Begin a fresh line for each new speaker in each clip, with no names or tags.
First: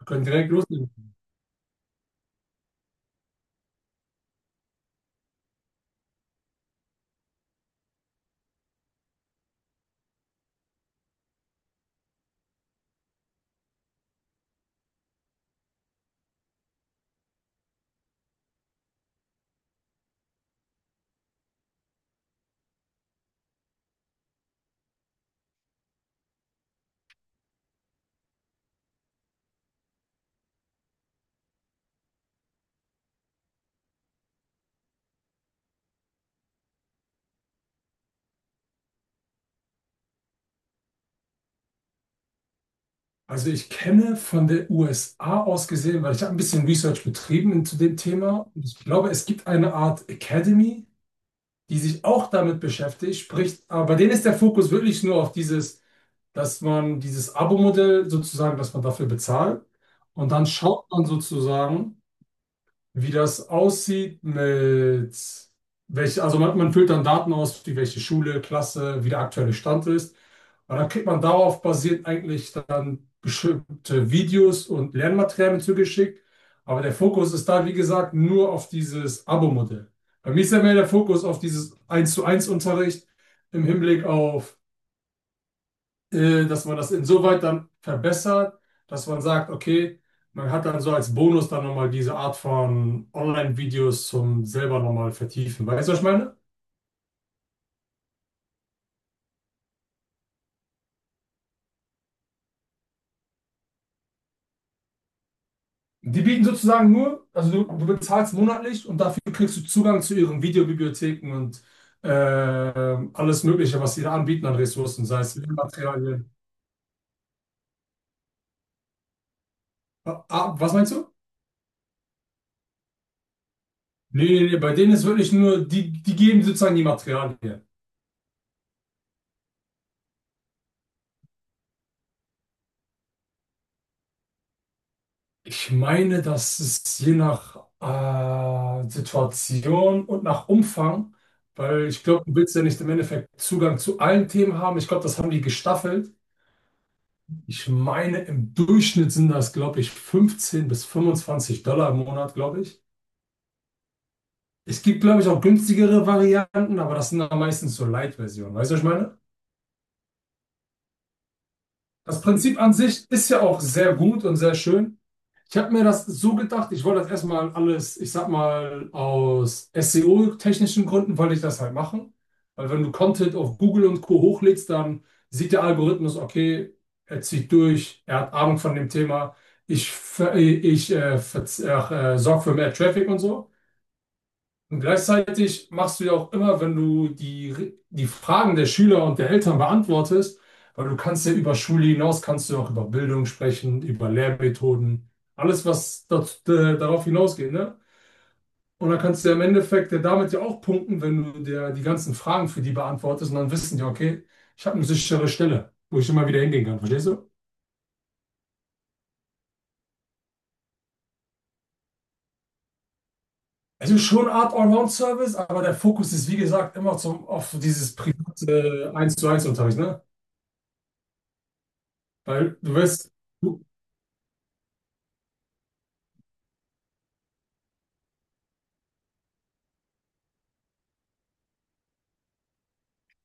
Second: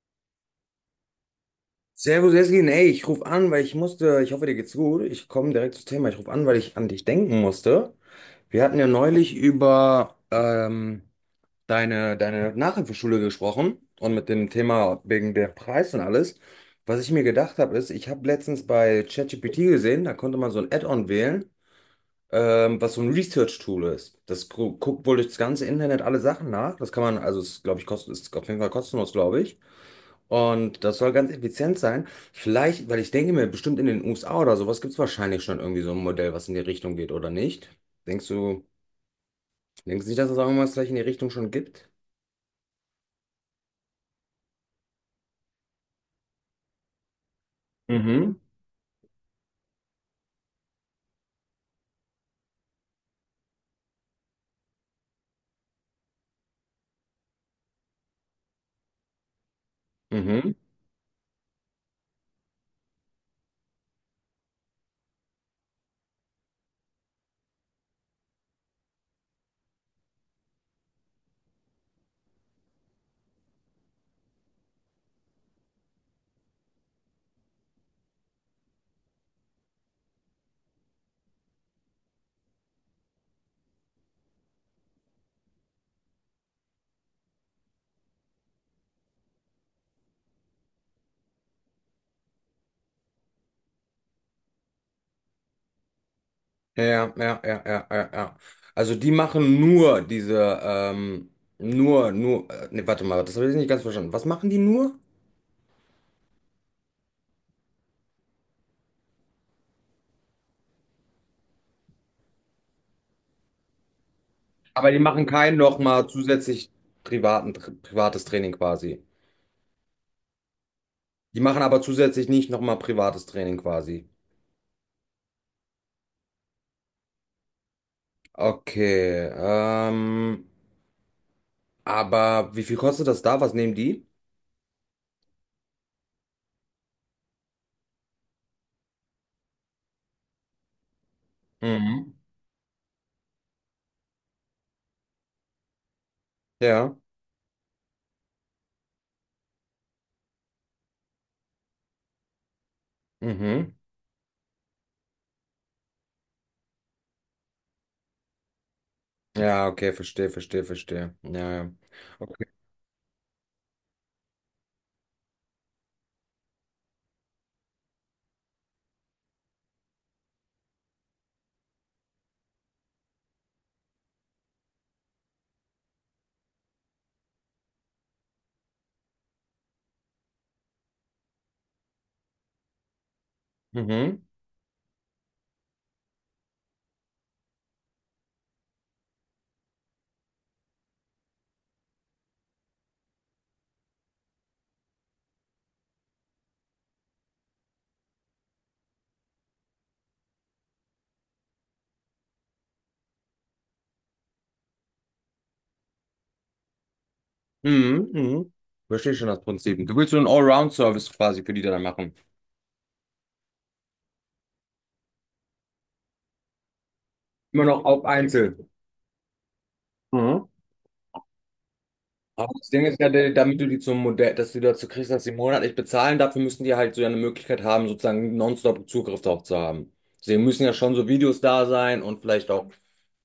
Wir können direkt loslegen.
Servus, Jessin. Ey, ich rufe an, weil ich musste, ich hoffe, dir geht's gut. Ich komme direkt zum Thema. Ich rufe an, weil ich an dich denken musste. Wir hatten ja neulich über deine Nachhilfeschule gesprochen und mit dem Thema wegen der Preis und alles. Was ich mir gedacht habe, ist, ich habe letztens bei ChatGPT gesehen, da konnte man so ein Add-on wählen, was so ein Research-Tool ist. Das gu guckt wohl durchs ganze Internet alle Sachen nach. Das kann man, also, es, glaube ich, kostet, ist auf jeden Fall kostenlos, glaube ich. Und das soll ganz effizient sein. Vielleicht, weil ich denke mir, bestimmt in den USA oder sowas gibt es wahrscheinlich schon irgendwie so ein Modell, was in die Richtung geht, oder nicht? Denkst du, denkst du nicht, dass es auch irgendwas vielleicht in die Richtung schon gibt?
Also ich kenne von der USA aus gesehen, weil ich habe ein bisschen Research betrieben zu dem
Mhm.
Thema. Und ich glaube, es gibt eine Art Academy, die sich auch damit beschäftigt, sprich, aber bei denen ist der Fokus wirklich nur auf dieses, dass man dieses Abo-Modell sozusagen, dass man dafür bezahlt und dann
Mhm.
schaut man sozusagen, wie das aussieht mit welche, also man füllt dann Daten aus, wie welche Schule, Klasse, wie der aktuelle Stand ist. Und dann kriegt man darauf basierend eigentlich dann bestimmte Videos und Lernmaterialien zugeschickt. Aber der Fokus ist da, wie gesagt, nur auf dieses Abo-Modell. Bei mir ist ja mehr der Fokus auf dieses eins zu eins Unterricht im Hinblick auf dass man das insoweit dann verbessert, dass man sagt, okay, man hat dann so als Bonus dann nochmal diese Art von Online-Videos zum selber nochmal vertiefen. Weißt du, was ich meine?
Ja, ja, ja, ja, ja, ja. Also die machen nur diese, nee, warte mal, das habe ich nicht ganz verstanden. Was machen die nur?
Die bieten sozusagen nur, also du bezahlst monatlich und dafür kriegst du Zugang zu ihren Videobibliotheken und alles Mögliche, was sie da anbieten an
Aber die
Ressourcen, sei
machen
es
kein nochmal
Materialien.
zusätzlich privaten, privates Training quasi.
Ah, ah, was meinst du?
Die machen aber zusätzlich nicht nochmal privates Training quasi.
Nee, nee, nee, bei denen ist wirklich nur, die, die geben sozusagen die Materialien.
Okay, aber wie viel kostet das da? Was nehmen die?
Ich meine, dass es je nach Situation und nach Umfang, weil ich
Mhm.
glaube, du willst ja nicht im Endeffekt Zugang zu allen Themen haben. Ich glaube, das haben die gestaffelt.
Ja.
Ich meine, im Durchschnitt sind das, glaube ich, 15 bis 25 Dollar im Monat, glaube ich.
Mhm.
Es gibt, glaube ich, auch günstigere Varianten, aber das sind dann meistens so Light-Versionen. Weißt du, was ich meine?
Ja, okay, verstehe. Ja, ja.
Das
Okay.
Prinzip an sich ist ja auch sehr gut und sehr schön. Ich habe mir das so gedacht, ich wollte das erstmal alles, ich sag mal, aus SEO-technischen Gründen wollte ich das halt machen. Weil wenn du Content auf Google und Co. hochlädst, dann sieht der Algorithmus, okay, er zieht durch, er hat Ahnung von dem Thema, ich, ver- ich sorge für mehr Traffic und so.
Mhm.
Und gleichzeitig machst du ja auch immer, wenn du die Fragen der Schüler und der Eltern beantwortest, weil du kannst ja über Schule hinaus, kannst du auch über Bildung sprechen, über Lehrmethoden, alles, was dort darauf hinausgeht, ne? Und dann kannst du ja im Endeffekt ja damit ja auch punkten, wenn du dir die ganzen Fragen für die beantwortest und dann wissen die, okay, ich habe eine sichere Stelle, wo ich immer wieder hingehen kann, verstehst du?
Mhm. Mhm. Verstehe schon das Prinzip. Du willst so einen Allround-Service quasi für die dann machen.
Also schon eine Art Allround-Service, aber der Fokus ist, wie gesagt, immer zum, auf
Immer noch
dieses
auf Einzel.
private eins zu eins Unterricht, ne?
Mhm. Aber
Weil
das
du
Ding ist ja,
wirst,
damit du die zum Modell, dass du die dazu kriegst, dass sie monatlich bezahlen, dafür müssen die halt so ja eine Möglichkeit haben, sozusagen nonstop Zugriff darauf zu haben. Sie müssen ja schon so Videos da sein und vielleicht auch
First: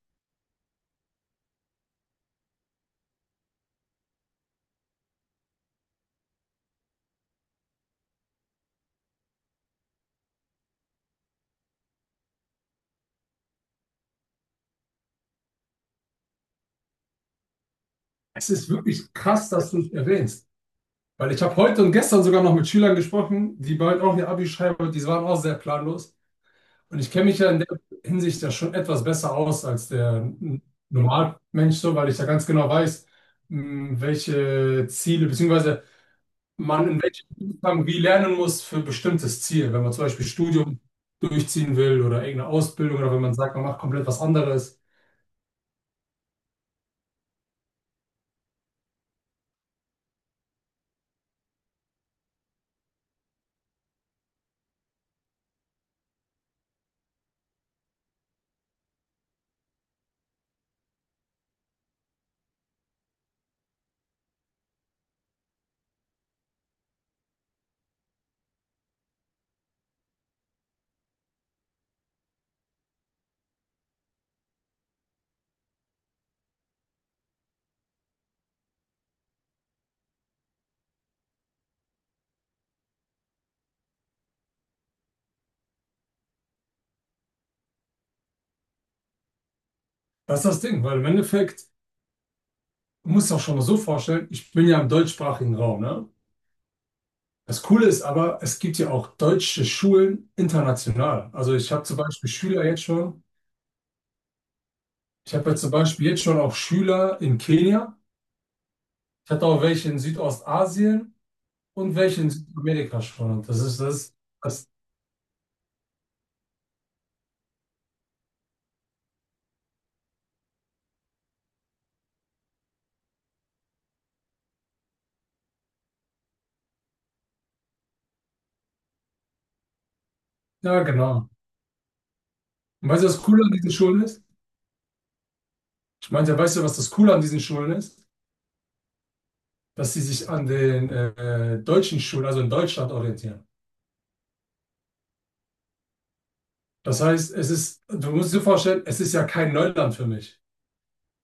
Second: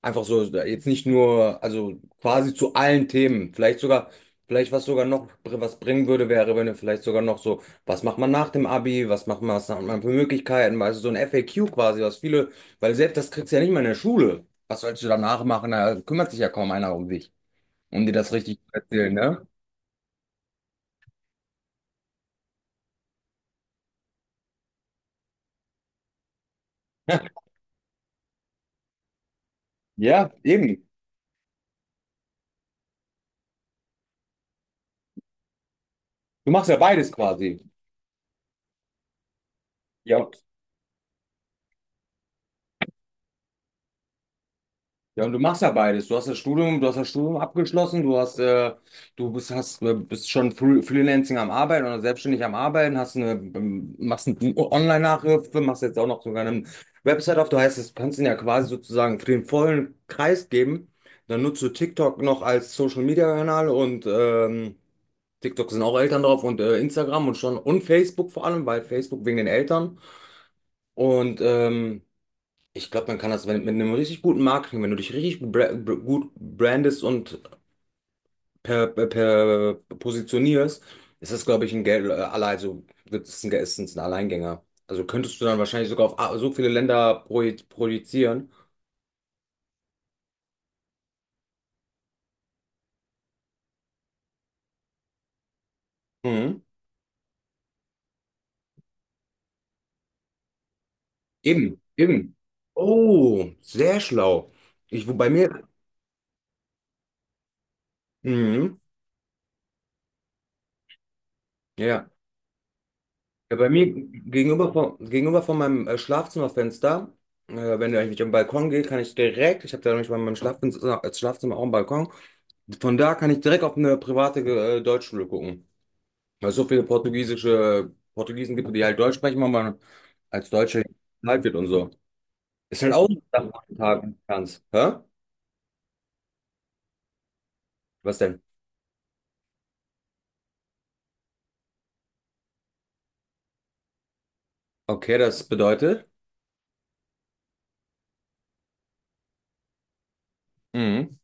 einfach so, jetzt nicht nur, also quasi zu allen Themen. Vielleicht was sogar noch was bringen würde, wäre, wenn du vielleicht sogar noch so, was macht man nach dem Abi, was macht man, was hat man für Möglichkeiten, also so ein FAQ quasi, was viele, weil selbst das kriegst du ja nicht mal in der Schule. Was sollst du danach machen? Da kümmert sich ja kaum einer um dich, um dir das
Es
richtig
ist
zu erzählen,
wirklich
ne?
krass, dass du es erwähnst. Weil ich habe heute und gestern sogar noch mit Schülern gesprochen, die bald auch ihr Abi schreiben und die waren auch sehr planlos. Und ich kenne mich ja in der Hinsicht ja schon etwas besser aus als
Ja,
der
eben.
Normalmensch, so, weil ich ja ganz genau weiß, welche Ziele, beziehungsweise
Du machst ja
man in
beides
welchem
quasi.
Umfang wie lernen muss für ein bestimmtes Ziel. Wenn man zum Beispiel
Ja.
Studium durchziehen will oder irgendeine Ausbildung oder wenn man sagt, man macht komplett was anderes.
Ja, und du machst ja beides. Du hast das Studium, du hast das Studium abgeschlossen, bist schon Freelancing am Arbeiten oder selbstständig am Arbeiten, machst eine Online-Nachhilfe, machst jetzt auch noch sogar eine Website auf. Du heißt, das kannst du ihn ja quasi sozusagen für den vollen Kreis geben. Dann nutzt du TikTok noch als Social-Media-Kanal und TikTok sind auch Eltern drauf und Instagram und schon und Facebook vor allem, weil Facebook wegen den Eltern. Und ich glaube, man kann das wenn, mit einem richtig guten Marketing, wenn du dich richtig gut, gut brandest und per positionierst, ist das, glaube ich, also wird es ein, ist es ein Alleingänger. Also könntest du dann wahrscheinlich sogar auf so viele Länder projizieren.
Das ist das Ding, weil im Endeffekt, du musst sich auch schon mal so vorstellen, ich bin ja im deutschsprachigen Raum, ne?
Mhm.
Das Coole ist aber, es gibt ja auch deutsche Schulen international. Also ich
Eben,
habe zum Beispiel
eben.
Schüler jetzt schon,
Oh, sehr schlau. Ich, wo bei
ich habe jetzt
mir.
zum Beispiel jetzt schon auch Schüler in Kenia.
Mhm.
Ich hatte auch welche in Südostasien und
Ja.
welche in Südamerika schon. Und
Ja, bei mir
das,
gegenüber von meinem Schlafzimmerfenster, wenn ich am Balkon gehe, kann ich direkt, ich habe da nämlich bei meinem Schlafzimmer auch einen Balkon, von da kann ich direkt auf eine private Deutschschule gucken. Weil es so viele portugiesische Portugiesen gibt, die halt Deutsch sprechen, weil man als Deutscher
ja genau.
halt wird und so. Ist
Und
halt
weißt
auch
du,
eine
was cool an
Sache
diesen Schulen
heutzutage,
ist?
ganz. Hä?
Ich meinte, weißt du, was das Coole an diesen Schulen ist?
Was denn?
Dass sie sich an den deutschen Schulen, also in Deutschland, orientieren.
Okay, das bedeutet.
Das heißt, du musst dir vorstellen, es ist ja kein Neuland für mich.
Mhm.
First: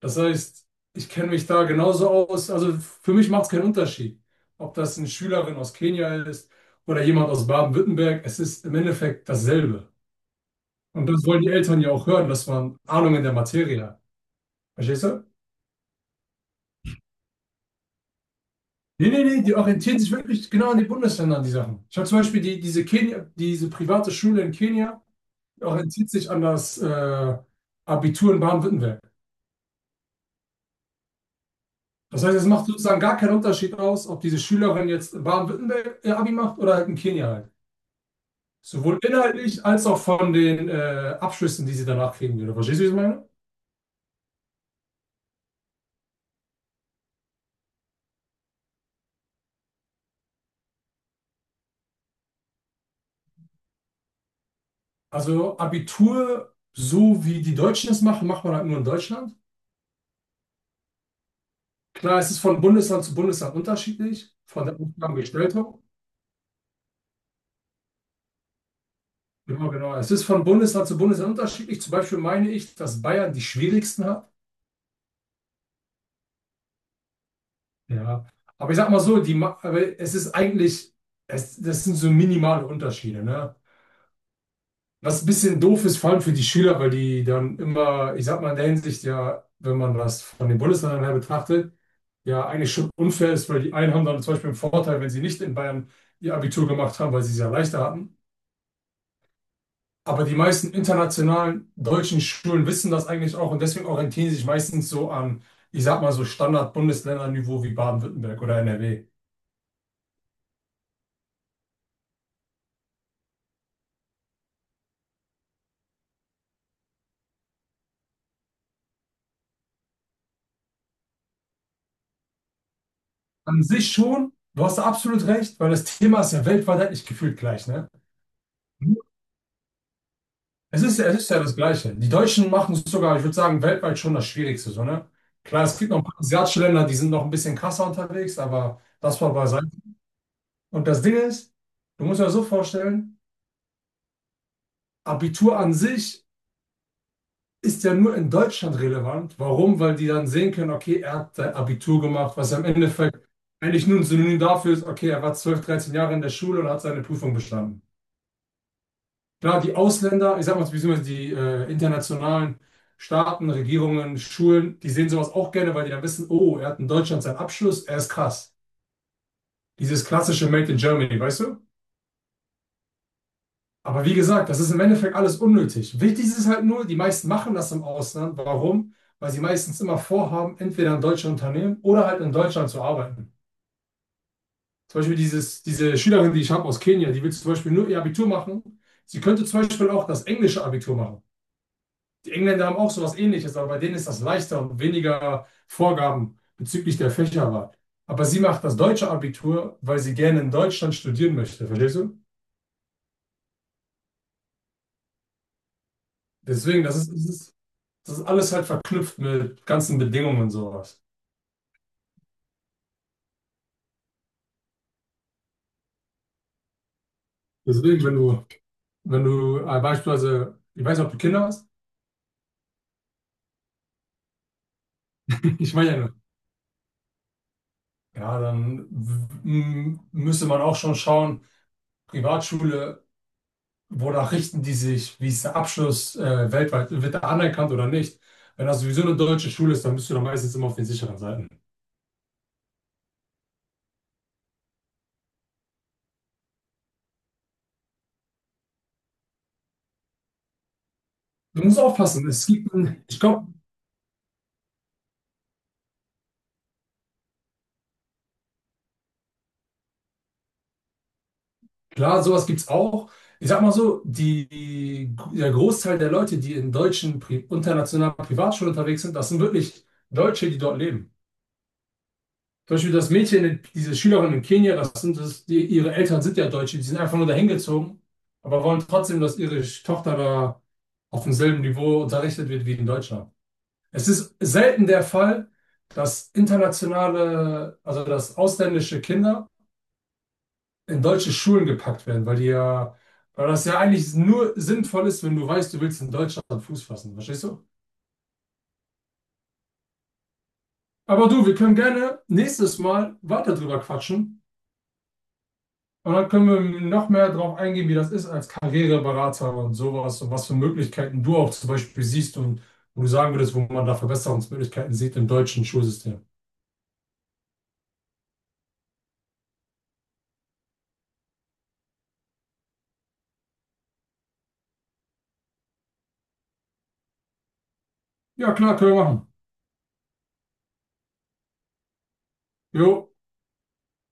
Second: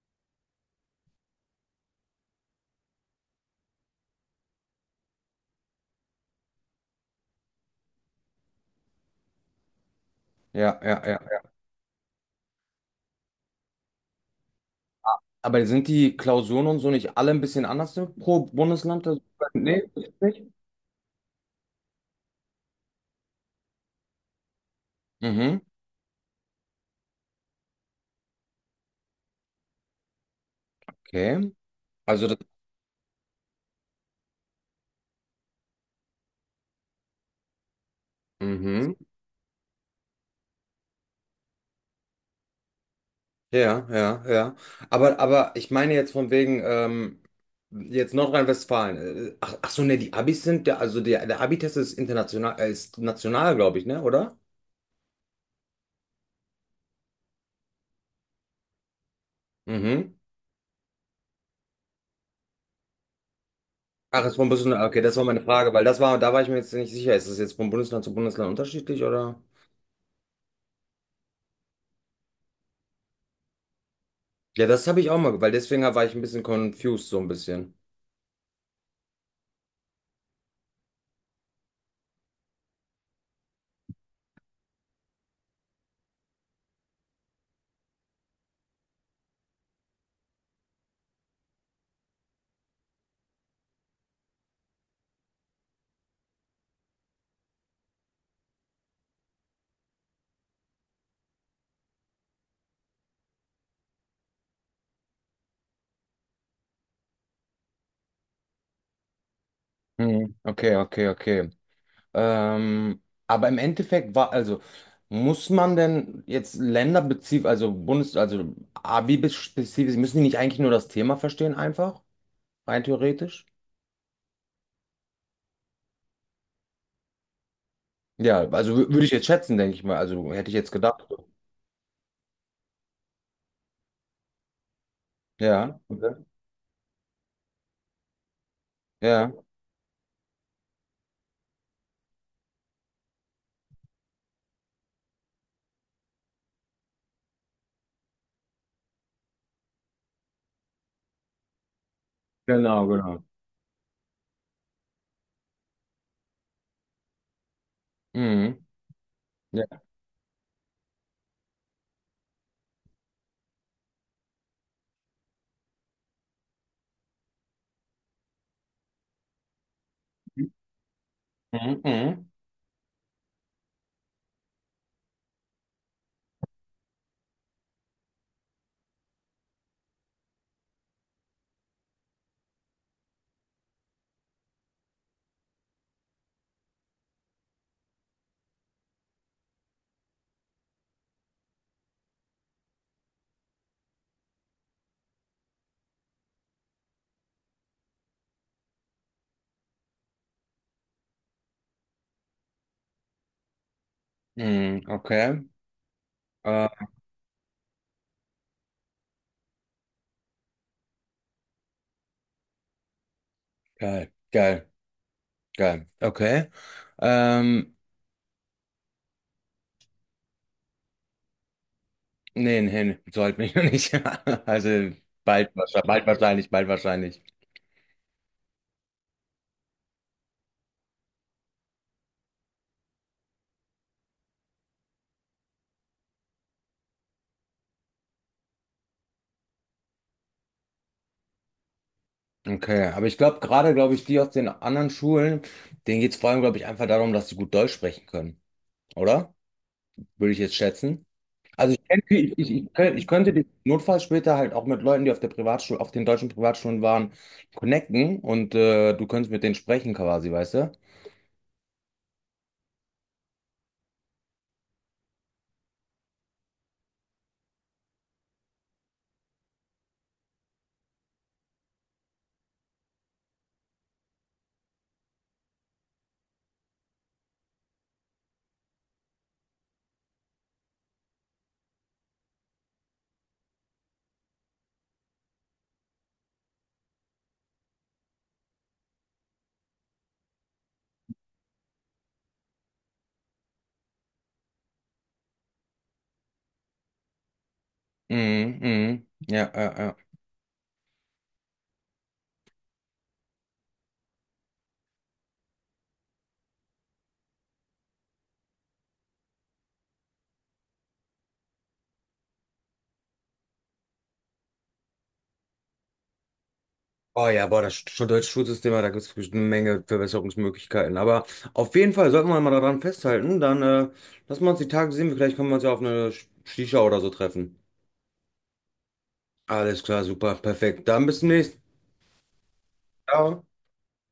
Das heißt, ich kenne mich da genauso aus. Also für mich macht es keinen Unterschied, ob das eine Schülerin aus Kenia ist oder jemand aus Baden-Württemberg. Es ist im Endeffekt dasselbe.
Ja, ja,
Und
ja.
das wollen die Eltern ja auch hören, dass man Ahnung in der Materie hat. Verstehst du?
Aber sind die Klausuren und so nicht alle ein bisschen anders pro Bundesland?
Nee,
Also,
nee, nee, die
nee,
orientieren sich
ist nicht.
wirklich genau an die Bundesländer, an die Sachen. Ich habe zum Beispiel Kenia, diese private Schule in Kenia,
Mhm.
die orientiert sich an das Abitur in Baden-Württemberg.
Okay.
Das
Also
heißt,
das,
es macht sozusagen gar keinen Unterschied aus, ob diese Schülerin jetzt in Baden-Württemberg ihr Abi macht oder halt in Kenia halt.
mhm.
Sowohl inhaltlich als auch von den Abschlüssen, die sie danach kriegen. Oder verstehst du, wie ich meine?
Ja, ja, ja. Aber ich meine jetzt von wegen, jetzt Nordrhein-Westfalen. Ach, ach so, ne, die Abis sind, der, also der, der Abi-Test ist international, ist national, glaube ich, ne, oder?
Also Abitur, so wie die Deutschen es machen, macht man halt nur in Deutschland.
Mhm.
Klar, es ist von Bundesland zu Bundesland
Ach,
unterschiedlich,
ist vom
von der
Bundesland, okay, das war meine Frage,
Aufgabengestaltung.
weil das war, da war ich mir jetzt nicht sicher, ist das jetzt von Bundesland zu Bundesland unterschiedlich, oder?
Genau, genau. Es ist von Bundesland zu Bundesland unterschiedlich. Zum Beispiel meine ich, dass Bayern die schwierigsten hat.
Ja, das habe ich auch mal, weil deswegen war ich ein bisschen confused, so ein bisschen.
Ja. Aber ich sag mal so, aber es ist eigentlich, es, das sind so minimale Unterschiede, ne? Was ein bisschen doof ist, vor allem für die Schüler, weil die dann immer, ich sag mal in der Hinsicht ja, wenn man das von den Bundesländern her betrachtet, ja eigentlich schon unfair ist, weil die einen haben dann zum Beispiel einen Vorteil, wenn sie nicht in Bayern ihr Abitur gemacht haben, weil sie es ja leichter hatten. Aber die meisten internationalen deutschen Schulen wissen das eigentlich auch und deswegen orientieren sie sich meistens so an, ich sag mal so Standard-Bundesländer-Niveau wie Baden-Württemberg oder NRW.
Hm, okay, okay, okay. Ähm, aber im Endeffekt war, also muss man denn jetzt länderspezifisch, also Bundes, also Abi-spezifisch, müssen die nicht eigentlich nur das Thema verstehen einfach, rein theoretisch?
An sich schon, du hast da absolut recht, weil das Thema ist ja weltweit eigentlich gefühlt gleich, ne?
Ja, also würde ich jetzt schätzen, denke ich mal. Also hätte ich jetzt gedacht.
Es ist ja das Gleiche. Die Deutschen machen es sogar, ich würde sagen, weltweit schon das Schwierigste, so, ne? Klar, es
Ja,
gibt noch ein paar
okay.
asiatische Länder, die sind noch ein bisschen krasser unterwegs, aber das
Ja,
war beiseite. Und das Ding ist, du musst dir das so vorstellen, Abitur an sich ist ja nur in Deutschland relevant. Warum? Weil die dann sehen können, okay, er hat sein Abitur gemacht, was im
genau,
Endeffekt
genau.
eigentlich nur ein Synonym dafür ist, okay, er war 12, 13 Jahre in der Schule und hat seine Prüfung bestanden.
Mhm.
Klar,
Ja.
die Ausländer, ich sag mal, beziehungsweise die internationalen Staaten, Regierungen, Schulen, die sehen sowas auch gerne, weil die dann wissen, oh, er hat in Deutschland seinen Abschluss, er ist krass. Dieses klassische Made in Germany, weißt du?
Mhm, mhm.
Aber wie gesagt, das ist im Endeffekt alles unnötig. Wichtig ist es halt nur, die meisten machen das im Ausland. Warum? Weil sie meistens immer vorhaben, entweder in deutsche Unternehmen oder halt in Deutschland zu arbeiten. Zum Beispiel diese Schülerin, die ich habe aus Kenia, die will zum Beispiel nur ihr Abitur machen. Sie könnte zum Beispiel auch das englische Abitur machen. Die Engländer haben auch sowas Ähnliches, aber bei denen ist das leichter und weniger Vorgaben bezüglich der Fächerwahl. Aber sie macht das deutsche Abitur, weil sie gerne in Deutschland studieren möchte, verstehst du?
Mhm, okay. Äh,
Deswegen, das ist alles halt verknüpft mit ganzen Bedingungen und sowas.
geil, geil, geil. Okay. Ähm,
Deswegen, wenn du beispielsweise, ich weiß nicht, ob du Kinder hast,
nee, nee, nee, sollte mich noch nicht. Also bald,
ich meine ja
bald
nur,
wahrscheinlich, bald wahrscheinlich.
ja, dann müsste man auch schon schauen, Privatschule wonach richten die sich? Wie ist der Abschluss weltweit? Wird er anerkannt oder nicht? Wenn das sowieso eine deutsche Schule ist, dann bist du da meistens immer auf den sicheren Seiten.
Okay, aber ich glaube gerade, glaube ich, die aus den anderen Schulen, denen geht es vor allem, glaube ich, einfach darum, dass sie gut Deutsch sprechen können, oder? Würde ich jetzt schätzen.
Du
Also
musst
ich, kenn-
aufpassen.
ich, ich, ich könnt- ich
Ich
könnte den
glaube,
Notfall später halt auch mit Leuten, die auf der Privatschule, auf den deutschen Privatschulen waren, connecten und du könntest mit denen sprechen quasi, weißt du?
klar, sowas gibt es auch. Ich sag mal so, der Großteil der Leute, die in deutschen, pri internationalen Privatschulen unterwegs sind, das sind wirklich Deutsche, die dort leben. Zum Beispiel das Mädchen, diese Schülerin in Kenia, das sind das, die, ihre Eltern sind ja Deutsche, die sind einfach nur dahin gezogen, aber wollen trotzdem, dass ihre Tochter da auf demselben Niveau unterrichtet wird wie in Deutschland. Es ist selten der Fall, dass internationale, also dass ausländische Kinder in deutsche Schulen gepackt werden, weil die ja, weil das ja eigentlich nur sinnvoll ist, wenn du weißt, du willst in Deutschland Fuß fassen, verstehst du?
Mhm, mhm. Ja, ja, ja.
Aber du, wir können gerne nächstes Mal weiter drüber quatschen. Und dann können wir noch mehr darauf eingehen, wie das ist als Karriereberater und sowas und was für Möglichkeiten du auch zum Beispiel siehst und wo du sagen würdest, wo man da Verbesserungsmöglichkeiten sieht im deutschen Schulsystem.
Oh ja, boah, das deutsche Schulsystem, da gibt es eine Menge Verbesserungsmöglichkeiten. Aber auf jeden Fall sollten wir mal daran festhalten. Dann lassen wir uns die Tage sehen. Vielleicht können wir uns ja auf eine Shisha oder so treffen.
Ja, klar, können wir machen.
Alles klar, super, perfekt. Dann bis zum nächsten Mal.
Jo.
Ciao.